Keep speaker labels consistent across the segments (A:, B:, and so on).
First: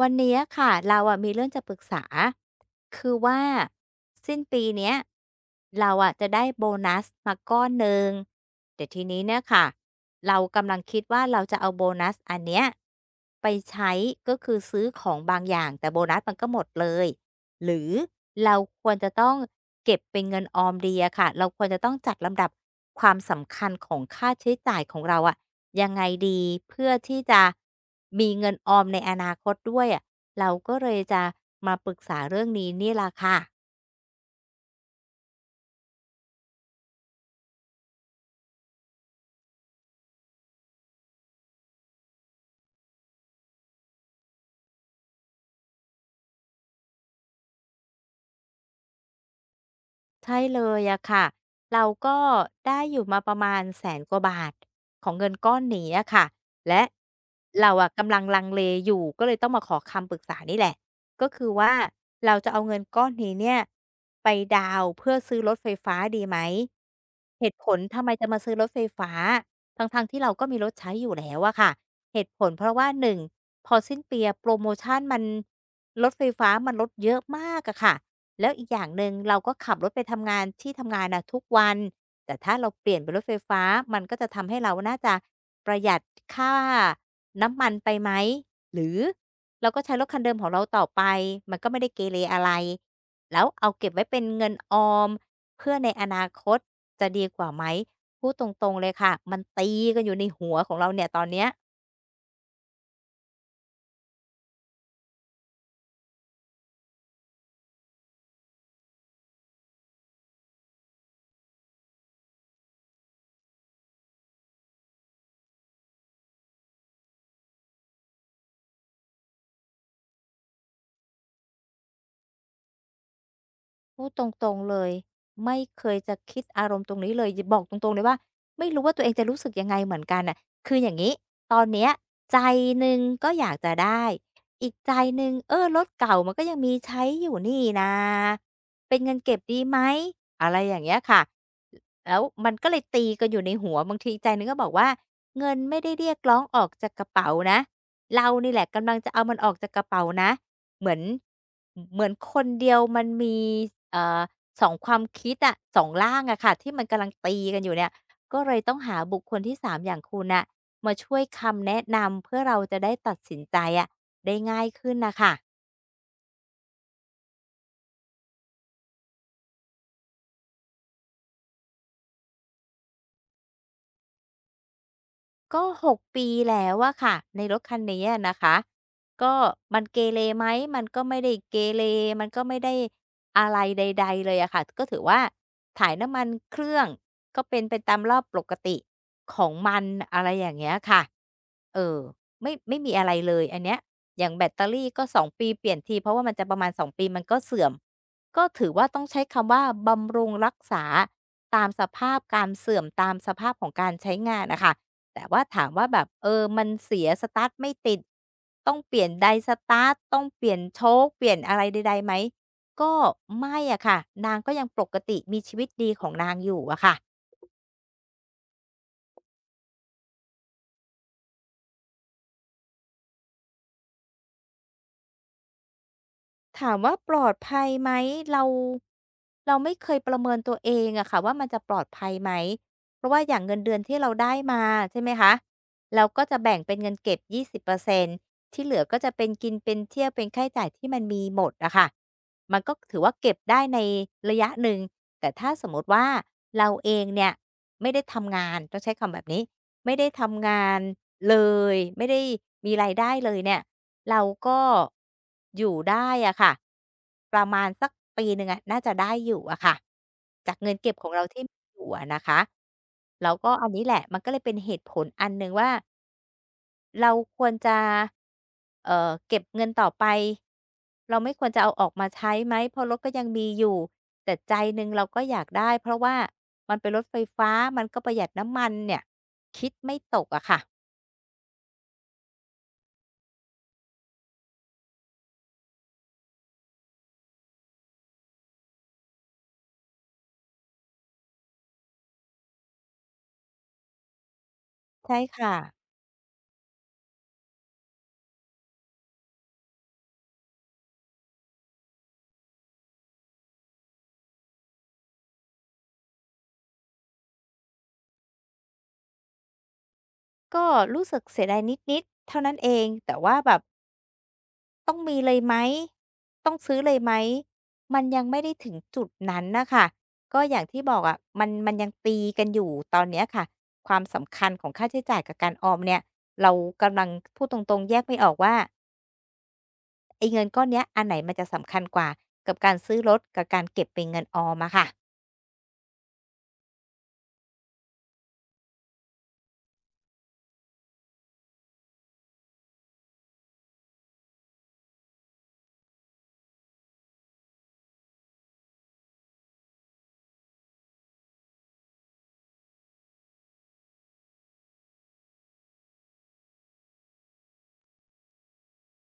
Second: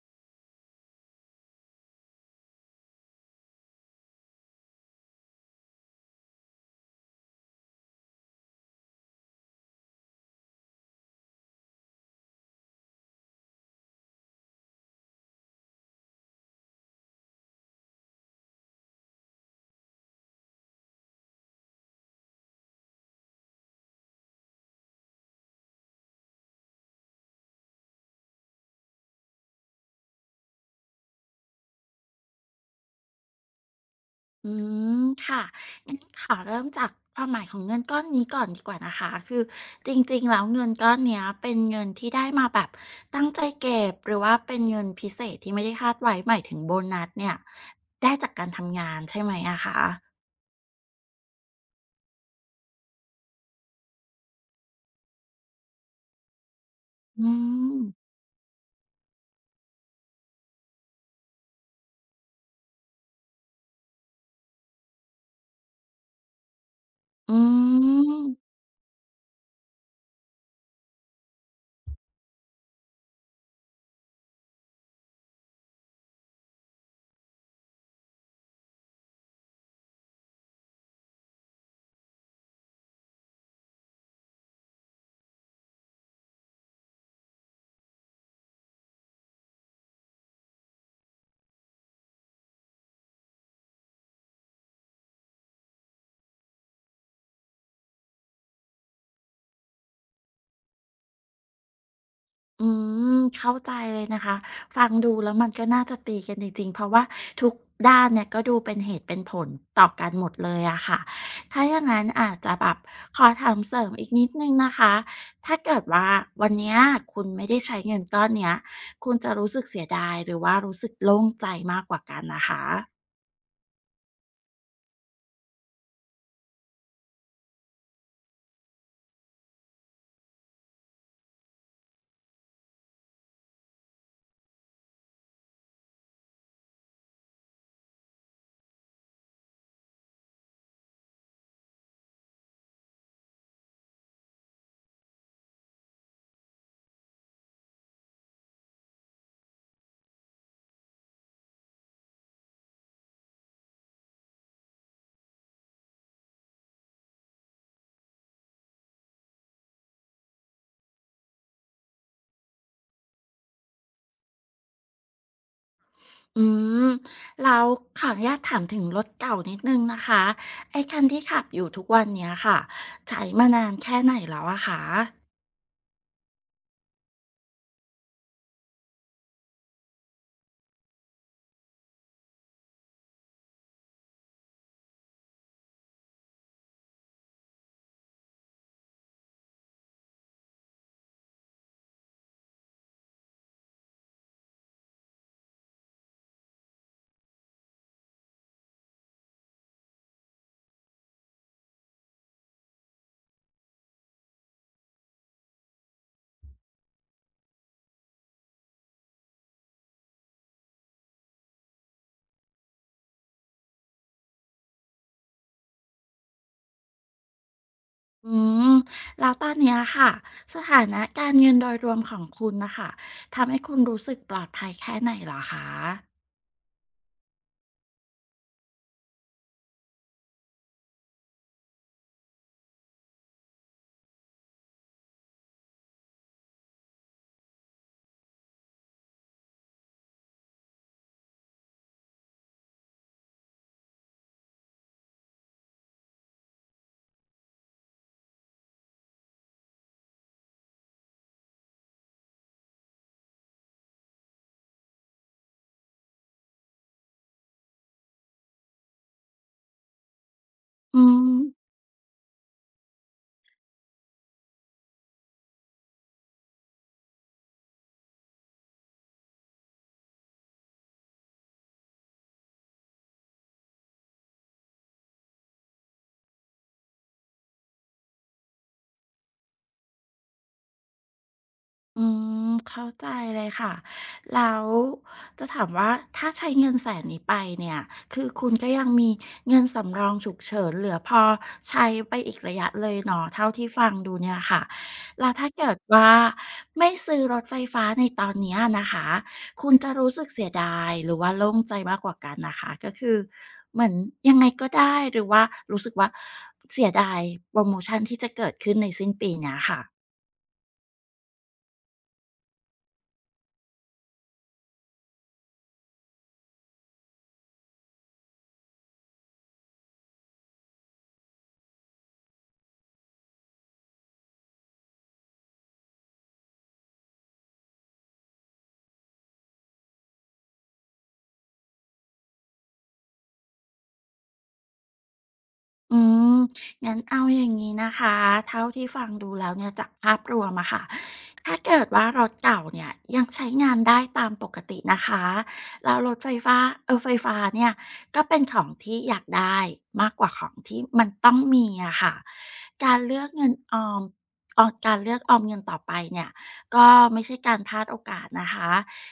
A: วันนี้ค่ะเรา อะมีเรื่องจะปรึกษา คือว่าสิ้นปีนี้ เราอะจะได้โบนัสมาก้อนหนึ่ง แต่ทีนี้เนี่ยค่ะ เรากำลังคิดว่า เราจะเอาโบนัสอันนี้ไปใช้ ก็คือซื้อของบางอย่าง แต่โบนัสมันก็หมดเลย หรือเราควรจะต้องเก็บเป็นเงินออมดีอะค่ะ เราควรจะต้องจัดลำดับความสำคัญของค่าใช้จ่ายของเราอะยังไงดี?เพื่อที่จะมีเงินออมในอนาคตด้วยอะ เราก็เลยจะมาปรึกษาเรื่องนี้นี่ล่ะค่ะ
B: อืม ค่ะ งั้นขอเริ่มจากความหมายของเงินก้อนนี้ก่อนดีกว่านะคะ คือจริง ๆ แล้ว เงินก้อนเนี้ยเป็น เงินที่ได้มาแบบตั้งใจเก็บ หรือว่าเป็น เงินพิเศษที่ไม่ได้คาดไว้ หมายถึงโบนัสเนี่ยได้จากการทำงานใช่ไหมอะคะ?
A: ใช่เลยอะค่ะ เราก็ได้อยู่มา ประมาณ 100,000 กว่าบาท ของเงินก้อนนี้อะค่ะ และ
B: อื
A: เราอ
B: ม
A: ะกำลังลังเลอยู่ก็เลยต้องมาขอคำ ปรึกษานี่แหละ ก็คือว่าเราจะเอาเงิน ก้อนนี้เนี่ยไปดาวน์เพื่อซื้อรถไฟฟ้าดีไหม
B: อื
A: เหตุผลทำไมจะม
B: ม
A: าซื้อรถไฟฟ้า ทั้ง ๆ ที่เราก็มีรถใช้อยู่แล้วอะค่ะ เหตุผลเพราะว่า 1 พอสิ้นปีโพรโมชันมัน รถไฟฟ้ามันลดเยอะ มากอะค่ะ แล้วอีกอย่างหนึ่ง เราก็ขับรถไปทำงานที่ ทำงานอะทุกวัน แต่ถ้าเราเปลี่ยนเป็นรถไฟฟ้ามันก็จะทำให้เราน่าจะประหยัด ค่าน้ำมันไปไหม หรือเราก็ใช้รถคันเดิมของเราต่อไปมันก็ไม่ได้เกเรอะไร แล้ว เอาเก็บไว้เป็นเงินออมเพื่อในอนาคตจะดีกว่าไหม พูดตรง ๆ เลยค่ะ มันตีกัน อยู่ในหัวของเราเนี่ยตอนนี้
B: อืม เข้าใจเลยนะคะ ฟังดูแล้วมันก็น่าจะตีกันจริง ๆ เพราะว่าทุกด้านเนี่ยก็ดูเป็นเหตุเป็นผลต่อกันหมดเลยอะคะ ถ้าอย่างงั้นอาจจะแบบขอถามเสริมอีกนิดหนึ่งนะคะ ถ้าเกิดว่า วันนี้คุณไม่ได้ใช้เงินก้อนเนี้ยคุณจะรู้สึกเสียดาย หรือว่ารู้สึกโล่งใจมากกว่ากันนะคะ?
A: พูดตรง ๆ เลย ไม่เคยจะคิดอารมณ์ตรงนี้เลย หยิบ บอกตรง ๆ เลยว่าไม่รู้ว่าตัวเองจะรู้สึกยังไงเหมือนกันน่ะ คืออย่างนี้ ตอนนี้ใจหนึ่งก็อยากจะได้ อีกใจหนึ่ง เออ รถเก่ามันก็ยังมีใช้อยู่นี่นา เป็นเงินเก็บดีไหม อะไรอย่างเงี้ยค่ะ แล้วมันก็เลยตีกันอยู่ในหัว บางทีอีกใจหนึ่งก็บอกว่าเงินไม่ได้เรียกร้องออกจากกระเป๋านะ เรานี่แหละกำลังจะเอามันออกจากกระเป๋านะ เหมือน เหมือนคนเดียวมันมี เอ่อ 2 ความคิดอะ 2 ร่างอะค่ะ ที่มันกำลังตีกันอยู่เนี่ย ก็เลยต้องหาบุคคลที่ 3 อย่างคุณน่ะ มาช่วยคำแนะนำเพื่อเราจะได้ตัดสินใจอะได้ง่ายขึ้นน่ะค่ะ
B: อืม แล้วขออนุญาตถามถึงรถเก่านิดหนึ่งนะคะ ไอ้คันที่ขับอยู่ทุกวันนี้ค่ะ ใช้มานานแค่ไหนแล้วอะคะ?
A: ก็ 6 ปีแล้วอะคะ ในรถคันนี้อะนะคะ ก็มัน เกเรไหม มันก็ไม่ได้เกเร มันก็ไม่ได้อะไรใด ๆ เลยอะคะ ก็ถือว่าถ่ายน้ำมันเครื่องก็เป็นไปตามรอบปกติของมัน อะไรอย่างเงี้ยค่ะ เอ่อ ไม่ ไม่มีอะไรเลยอันเนี้ย อย่างแบตเตอรี่ก็ 2 ปีเปลี่ยนที เพราะว่ามันจะประมาณ 2 ปีมันก็เสื่อม ก็ถือว่าต้องใช้คำว่า บำรุงรักษาตามสภาพการเสื่อม ตามสภาพของการใช้งานน่ะค่ะ แต่ว่าถามว่าแบบ เอ่อ มันเสีย สตาร์ตไม่ติด ต้องเปลี่ยนไดสตาร์ต ต้องเปลี่ยนโช๊ค เปลี่ยนอะไรใด ๆ ไหม ก็ไม่อะคะ นางก็ยังปกติ มีชีวิตดีของนางอยู่อะค่ะ
B: อืม แล้ว ตอนเนี้ยค่ะ สถานะการ เงินโดยรวมของคุณน่ะค่ะ ทำให้คุณรู้สึกปลอดภัยแค่ไหนเหรอคะ?
A: ถามว่าปลอดภัยไหม เรา เราไม่เคยประเมินตัวเองอะคะว่า มันจะปลอดภัยไหม เพราะว่าอย่างเงินเดือนที่เราได้มา ใช่ไหมคะ เราก็จะแบ่งเป็นเงินเก็บ 20% ที่เหลือก็จะเป็นกินเป็นเที่ยว เป็นค่าใช้จ่ายที่มันมีหมดอะคะ มันก็ถือว่าเก็บได้ในระยะหนึ่ง แต่ถ้าสมมุติว่าเราเองเนี่ยไม่ได้ทำงาน ต้องใช้คำแบบนี้ ไม่ได้ทำงานเลยไม่ได้มีรายได้เลยเนี่ย เราก็อยู่ได้อะคะ ประมาณสักปี 1 อะน่าจะได้อยู่อะคะ จากเงินเก็
B: อ
A: บ
B: ื
A: ของเราที่
B: ม
A: มีอยู่อะนะคะ แล้วก็อันนี้แหละ มันก็เลยเป็นเหตุผลอันหนึ่งว่า เราควรจะ เอ่อ เก็บเงินต่อไป เราไม่ควรจะเอาออกมาใช้ไหม เพราะรถก็ยังมีอยู่ แต่ใจหนึ่งเราก็อยากได้ เพราะว่ามันเป็นรถไฟฟ้า มันก็ประหยัดน้ำมันเนี่ย คิดไม่ตกอะคะ
B: อืม เข้าใจเลยค่ะ แล้วจะถามว่าถ้าใช้เงินแสนนี้ไปเนี่ย คือคุณ ก็ยังมีเงินสำรองฉุกเฉินเหลือพอใช้ไปอีกระยะเลยเนาะ เท่าที่ฟังดูเนี่ยค่ะ
A: ใช่
B: แล้ว
A: ค
B: ถ้า
A: ่
B: เก
A: ะ
B: ิดว่าไม่ซื้อรถไฟฟ้าในตอนเนี้ยนะคะ คุณจะรู้สึกเสียดายหรือว่าโล่งใจมากกว่ากันนะคะ? ก็คือเหมือนยังไงก็ได้ หรือว่ารู้สึกว่าเสียดายโพรโมชันที่จะเกิดขึ้นในสิ้นปีนี้ค่ะ?
A: ก็รู้สึกเสียดายนิด ๆ เท่านั้นเองแต่ว่าแบบ ต้องมีเลย ไหม ต้องซื้อเลยไหม มันยังไม่ได้ถึงจุดนั้นน่ะค่ะ ก็อย่างที่บอกอะ มัน มันยังตีกันอยู่ตอนนี้ค่ะ ความสำคัญของค่าใช้จ่ายกับการออมเนี่ย เรากำลัง พูดตรง ๆ แยกไม่ออกว่า ไอ้เงินก้อนเนี้ย อันไหนมันจะ สำคัญกว่ากับการซื้อรถกับการ เก็บเป็นเงินออมอะค่ะ?
B: อืม งั้น เอาอย่างงี้นะคะ เท่าที่ฟังดูแล้วเนี่ยจากภาพรวมอะค่ะ ถ้าเกิดว่ารถเก่า เนี่ยยังใช้งานได้ตามปกตินะคะ แล้วรถไฟฟา เอ่อ ไฟฟ้าเนี่ย ก็เป็นของ ที่อยากได้มากกว่าของที่มันต้องมีอะค่ะ การเลือกเงินออม อ่อ การเลือกออมเงินต่อไปเนี่ย ก็ไม่ใช่การพลาดโอกาสนะคะ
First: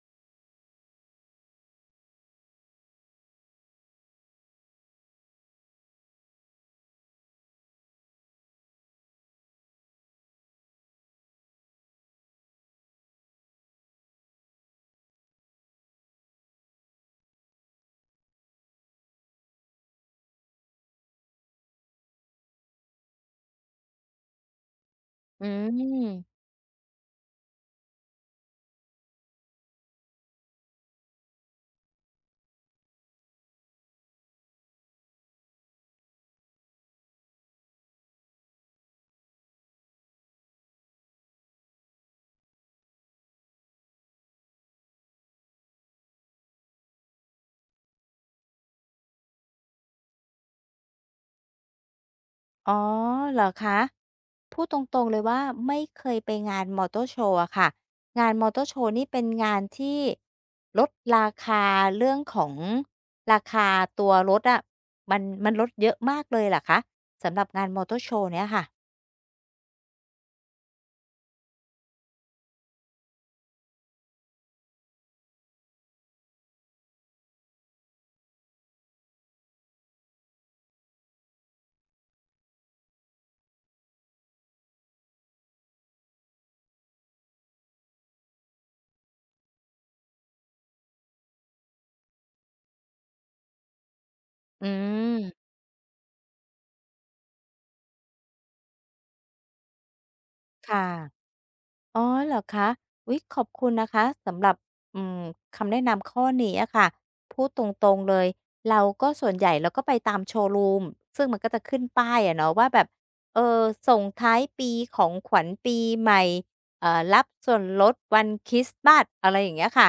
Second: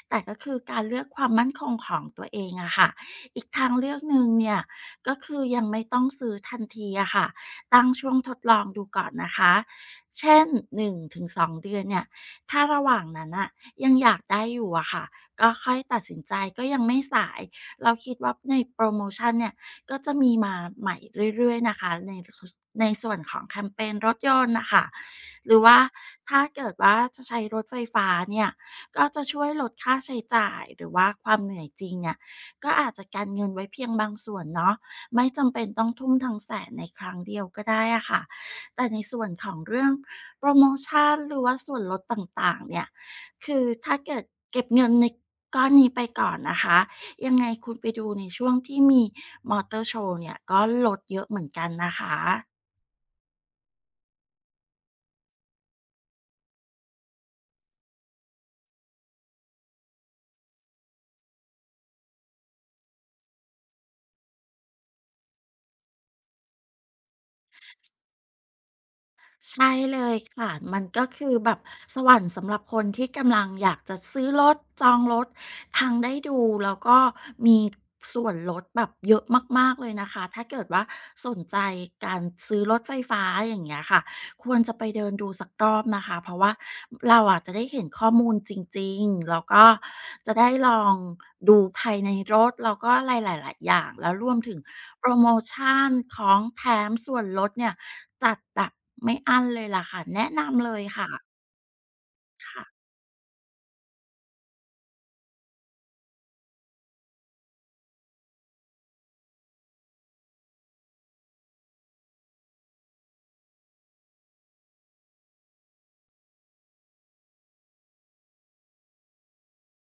B: แต่ก็คือการเลือกความมั่นคงของตัวเอง อะค่ะ อีกทางเลือกหนึ่งเนี่ย ก็คือยังไม่ต้องซื้อทันทีอะค่ะ ตั้งช่วงทดลองดูก่อนนะคะ เช่น 1-2 เดือนเนี่ย ถ้าระหว่างนั้นน่ะยังอยากได้อยู่อะค่ะ ก็ค่อยตัดสินใจก็ยังไม่สาย เราคิดว่าในโพรโมชันเนี่ย ก็จะมีมาใหม่เรื่อย ๆ นะคะ ใน ส ในส่วนของแคมเพนรถยนต์น่ะค่ะ
A: อื
B: หรือว่า
A: ม
B: ถ้าเกิดว่าจะใช้รถไฟฟ้าเนี่ย ก็จะช่วยลดค่าใช้จ่าย หรือว่าความเหนื่อยจริงเนี่ย ก็อาจจะกันเงินไว้เพียงบางส่วนเนาะ ไม่จำเป็นต้องทุ่มทั้ง 100,000 ในครั้งเดียวก็ได้อะค่ะ แต่ในส่วนของเรื่องโพรโมชัน หรือว่าส่วนลดต่าง ๆ เนี่ย คือถ้าเกิดเก็บเงินใน ก้อนนี้ไปก่อนนะคะ ยัง ไงคุณไปดูในช่วงที่มีมอเตอร์โชว์เนี่ย ก็ลดเยอะเหมือน กันนะคะ
A: อ๋อ เหรอคะ พูดตรง ๆ เลยว่า ไม่เคยไปงานมอเตอร์โชว์อะค่ะ งานมอเตอร์โชว์นี่เป็น งานที่ลด ราคา เรื่องของราคาตัวรถอะ มัน มันลดเยอะมากเลยเหรอคะ สำหรับ งานมอเตอร์โชว์เนี้ยค่ะ?
B: ใช่เลยค่ะ มันก็คือแบบสวรรค์สำหรับคนที่กำลังอยากจะซื้อรถ จองรถ ทั้งได้ดูแล้วก็มีส่วนลดแบบ เยอะมาก ๆ เลยนะคะ ถ้าเกิดว่าสนใจการซื้อรถไฟฟ้าอย่างเงี้ยค่ะ ควรจะไปเดินดูสักรอบนะคะ เพราะว่าเราอะจะได้เห็นข้อมูลจริง ๆ แล้วก็จะได้ลองดูภายในรถ แล้วก็อะไรหลาย ๆ อย่าง แล้วรวมถึง
A: อื
B: โพรโม
A: ม
B: ชัน ของแถม ส่วนลดเนี่ยจัดแบบไม่อั้นเลยล่ะค่ะ แนะนำเ
A: ค
B: ล
A: ่
B: ย
A: ะ
B: ค่ะ
A: อ๋อ เหรอ
B: ค
A: ค
B: ่ะ
A: ะ? อุ๊ย ขอบคุณนะคะ สำหรับ อืม คำแนะนำข้อนี้อะค่ะ พูดตรง ๆ เลย เราก็ ส่วนใหญ่เราก็ไปตามโชว์รูม ซึ่งมันก็จะขึ้นป้ายอะเนาะว่า แบบ เออ ส่งท้ายปี ของขวัญปีใหม่ เอ่อ รับส่วนลดวันคริสต์มาส อะไรอย่างเงี้ยค่ะ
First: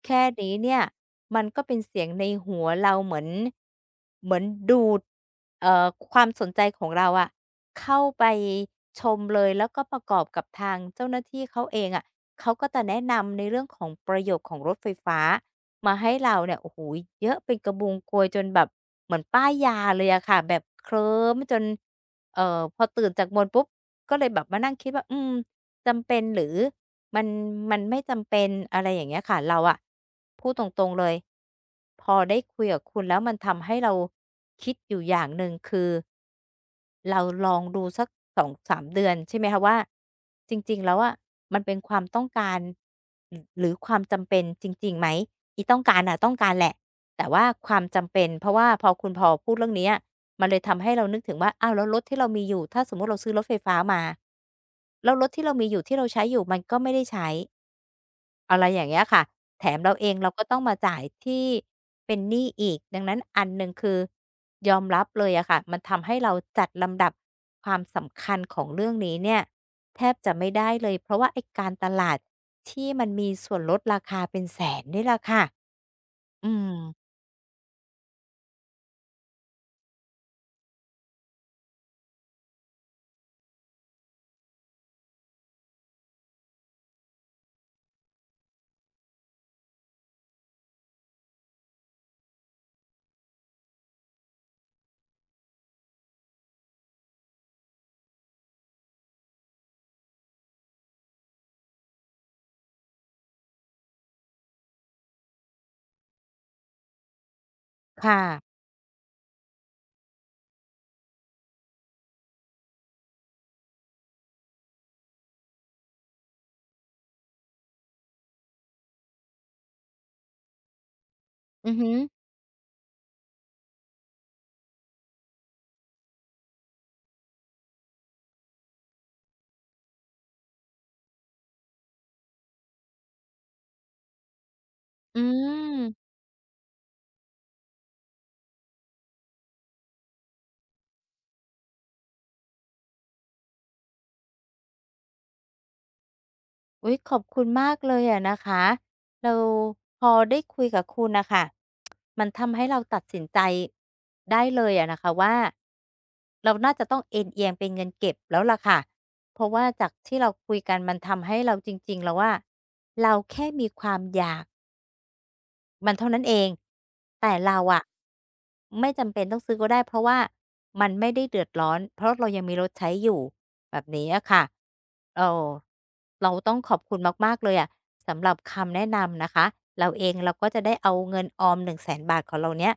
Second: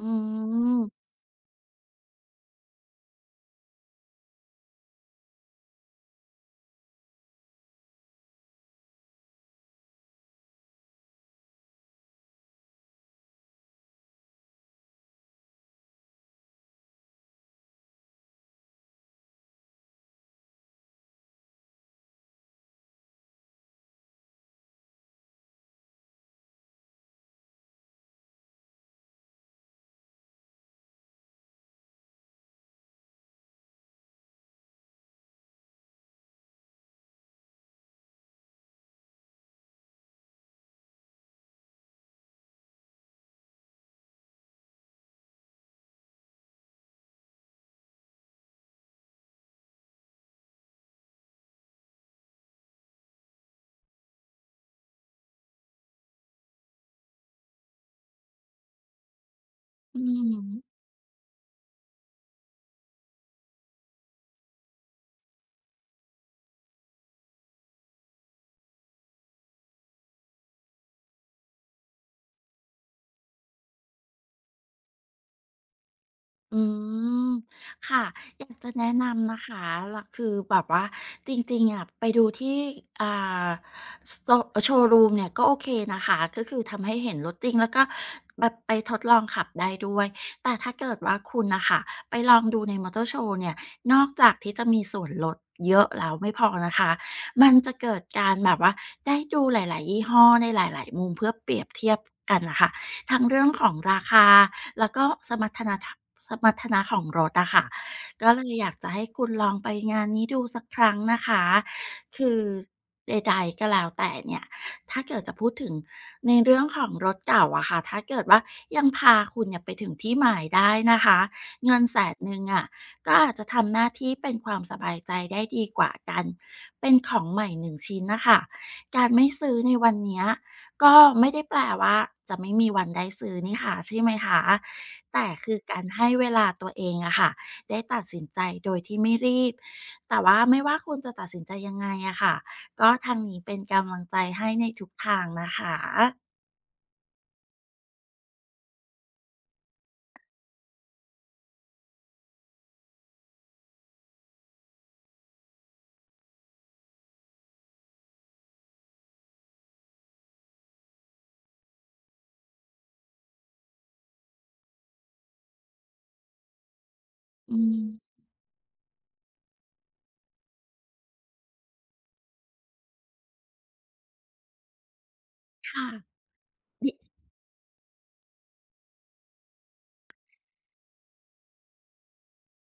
B: อื
A: แค่นี้เนี่ย
B: ม
A: มันก็เป็นเสียงในหัวเราเหมือน เหมือนดูด เอ่อ ความสนใจของเราอะ เข้าไปชมเลย แล้วก็ประกอบกับทางเจ้าหน้าที่เขาเองอะ เขาก็จะแนะนำในเรื่องของประโยชน์ของรถไฟฟ้า มาให้ เราเนี่ย โอ้โฮ เยอะเป็นกระบุงโกยจนแบบเหมือนป้ายยาเลยอะค่ะ แบบเคลิ้มจน เอ่อ พอตื่นจากมนต์ปุ๊บ ก็เลยแบบมานั่งคิดว่า อืม จำเป็น หรือมัน มันไม่จำเป็น อะไรอย่างเงี้ยค่ะ เราอะพูดตรง ๆ เลย พอได้คุยกับคุณแล้วมันทำให้เราคิดอยู่อย่างหนึ่ง คือ เรา ลองดูสัก 2-3 เดือนใช่ไหมคะว่า จริง ๆ แล้วอะ มันเป็นความต้องการ ร หรือความจำเป็นจริง ๆ ไหม อีต้องการน่ะ ต้องการแหละ แต่ว่าความจำเป็น เพราะว่าพอคุณ พอพูดเรื่องเนี้ย มันเลย ทำให้เรานึกถึงว่า อ้าว แล้วรถที่เรามีอยู่ ถ้าสมมุติเราซื้อรถไฟฟ้ามา แล้วรถที่เรามีอยู่ ที่เราใช้อยู่ มันก็ไม่ได้ใช้ อะไรอย่างเงี้ยค่ะ แถมเรา
B: อื
A: เอง
B: อ
A: เราก็
B: ฮ
A: ต
B: ึ
A: ้องมาจ่ายที่เป็นหนี้อีก ดังนั้นอันหนึ่งคือยอมรับเลยอะค่ะ มันทำให้เราจัดลำดับความสำคัญ ของเรื่องนี้เนี่ย แทบจะไม่ได้เลย เพราะว่าไอ้การตลาดที่มันมีส่วนลดราคาเป็น 100,000 นี่ล่ะค่ะ อื
B: อื
A: ม
B: ม ค่ะ อยากจะแนะนำนะคะ ร คือแบบว่า จริง ๆ อะ ไปดูที่ อ่า ซ โชว์รูมเนี่ย ก็โอเคนะคะ ก็คือทำให้เห็นรถจริง แล้วก็ แบบไปทดลองขับได้ด้วย แต่ถ้าเกิดว่าคุณน่ะค่ะ ไปลองดูในมอเตอร์โชว์เนี่ย นอกจากที่จะมีส่วนลด เยอะแล้วไม่พอนะคะ มันจะเกิด การแบบว่า ได้ดูหลาย ๆ ยี่ห้อในหลาย ๆ มุม เพื่อเปรียบเทียบกันน่ะค่ะ ทั้งเรื่องของราคา แล้วก็สมรรถนะทาง สมรรถนะของรถอะค่ะ
A: ค่
B: ก็
A: ะ
B: เลยอยากจะให้คุณลองไปงานนี้ดูสักครั้งนะคะ คือใด ๆ ก็แล้วแต่เนี่ยถ้าเกิดจะพูดถึงในเรื่องของรถ เก่าอะค่ะ ถ้าเกิดว่ายังพาคุณเนี่ยไปถึงที่หมายได้นะคะ
A: อ
B: เ
A: ื
B: ง
A: อ
B: ิน
A: ฮึ
B: 100,000 อะ ก็อาจจะทำหน้าที่เป็นความสบายใจได้ดีกว่าการเป็นของใหม่ 1 ชิ้นน่ะค่ะ การไม่ซื้อในวันเนี้ย ก็ไม่ได้แปลว่า จะไม่มีวันได้ซื้อนี่คะ ใช่ไหมคะ? แ
A: อ
B: ต
A: ื
B: ่คือการ
A: ม
B: ให้เวลาตัวเองอะค่ะ ได้ตัดสินใจโดยที่ไม่รีบ แต่ว่าไม่ว่าคุณจะตัดสินใจยังไงอะค่ะ ก็ทางนี้เป็นกำลังใจให้ในทุกทางนะคะ
A: อุ๊ย ขอบคุณมากเลยอะนะคะ เราพอได้คุยกับคุณน่ะค่ะ มันทำให้เราตัดสินใจได้เลยอะนะคะว่า เราน่าจะต้องเอนเอียงเป็นเงินเก็บแล้วล่ะค่ะ เพราะว่าจากที่เราคุยกันมันทำให้เรา จริง ๆ แล้วอะ เราแค่มีความอยาก มันเท่านั้นเอง แต่
B: อ
A: เ
B: ื
A: ราอะ
B: ม
A: ไม่จำเป็นต้องซื้อก็ได้ เพราะว่ามันไม่ได้เดือดร้อน เพราะเรายังมีรถใช้อยู่ แบบนี้อะค่ะ เอ่อ
B: ค่ะ
A: เราต้องขอบ
B: นิ
A: คุณมาก ๆ เลยอะ สำหรับคำ แนะนำนะคะ เราเองเราก็จะได้เอาเงินออม 100,000 บาทของเราเนี้ย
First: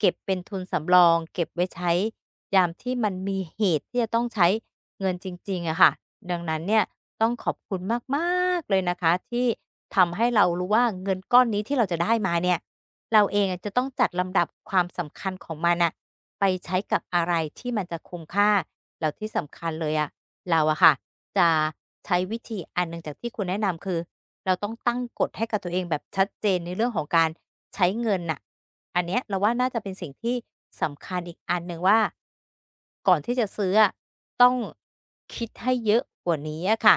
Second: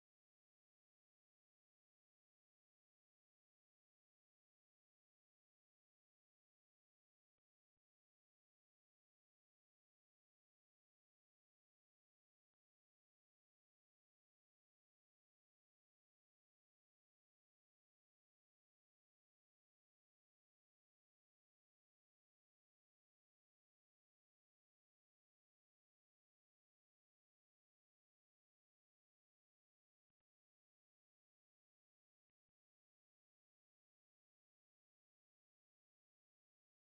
A: เก็บเป็นทุนสำรอง เก็บไว้ใช้ยามที่มันมีเหตุที่จะต้องใช้เงินจริง ๆ อะค่ะ ดังนั้นเนี่ยต้องขอบคุณมาก ๆ เลยนะคะ ที่ทำให้เรารู้ว่า เงินก้อนนี้ที่เราจะได้มาเนี่ย เราเองอะจะต้องจัดลำดับความสำคัญของมันน่ะ ไปใช้กับอะไรที่มันจะคุ้มค่า แล้วที่สำคัญเลยอะ เราอะค่ะ จะใช้วิธีอันหนึ่งจากที่คุณแนะนำ คือเราต้องตั้งกฎให้กับตัวเองแบบชัดเจนในเรื่องของการใช้เงินน่ะ อันเนี้ยเราว่าน่าจะเป็นสิ่งที่สำคัญอีกอันหนึ่งว่า ก่อนที่จะซื้ออะต้องคิดให้เยอะกว่านี้อะค่ะ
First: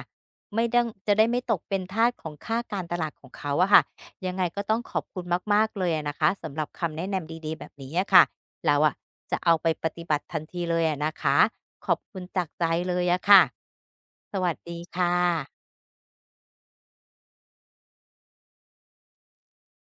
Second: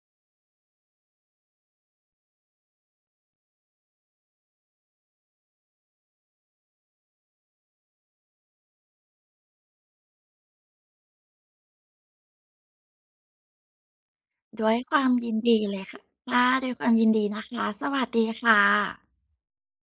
A: ไม่ดั้ง จะได้ไม่ตกเป็นทาสของค่าการตลาดของเขาอะค่ะ ยังไงก็ต้องขอบคุณมาก ๆ เลยอะนะคะสำหรับคำแนะนำดี ๆ แบบนี้อะค่ะ เราอะจะเอาไปปฏิบัติทันทีเลยอะนะคะ ขอบคุณจากใจเลยอะค่ะ สวัส
B: ด้ว
A: ด
B: ย
A: ี
B: คว
A: ค
B: า
A: ่
B: มยิน
A: ะ
B: ดีเลย ค ค่ะ ด้วยความยินดีนะคะ สวัสดีค่ะ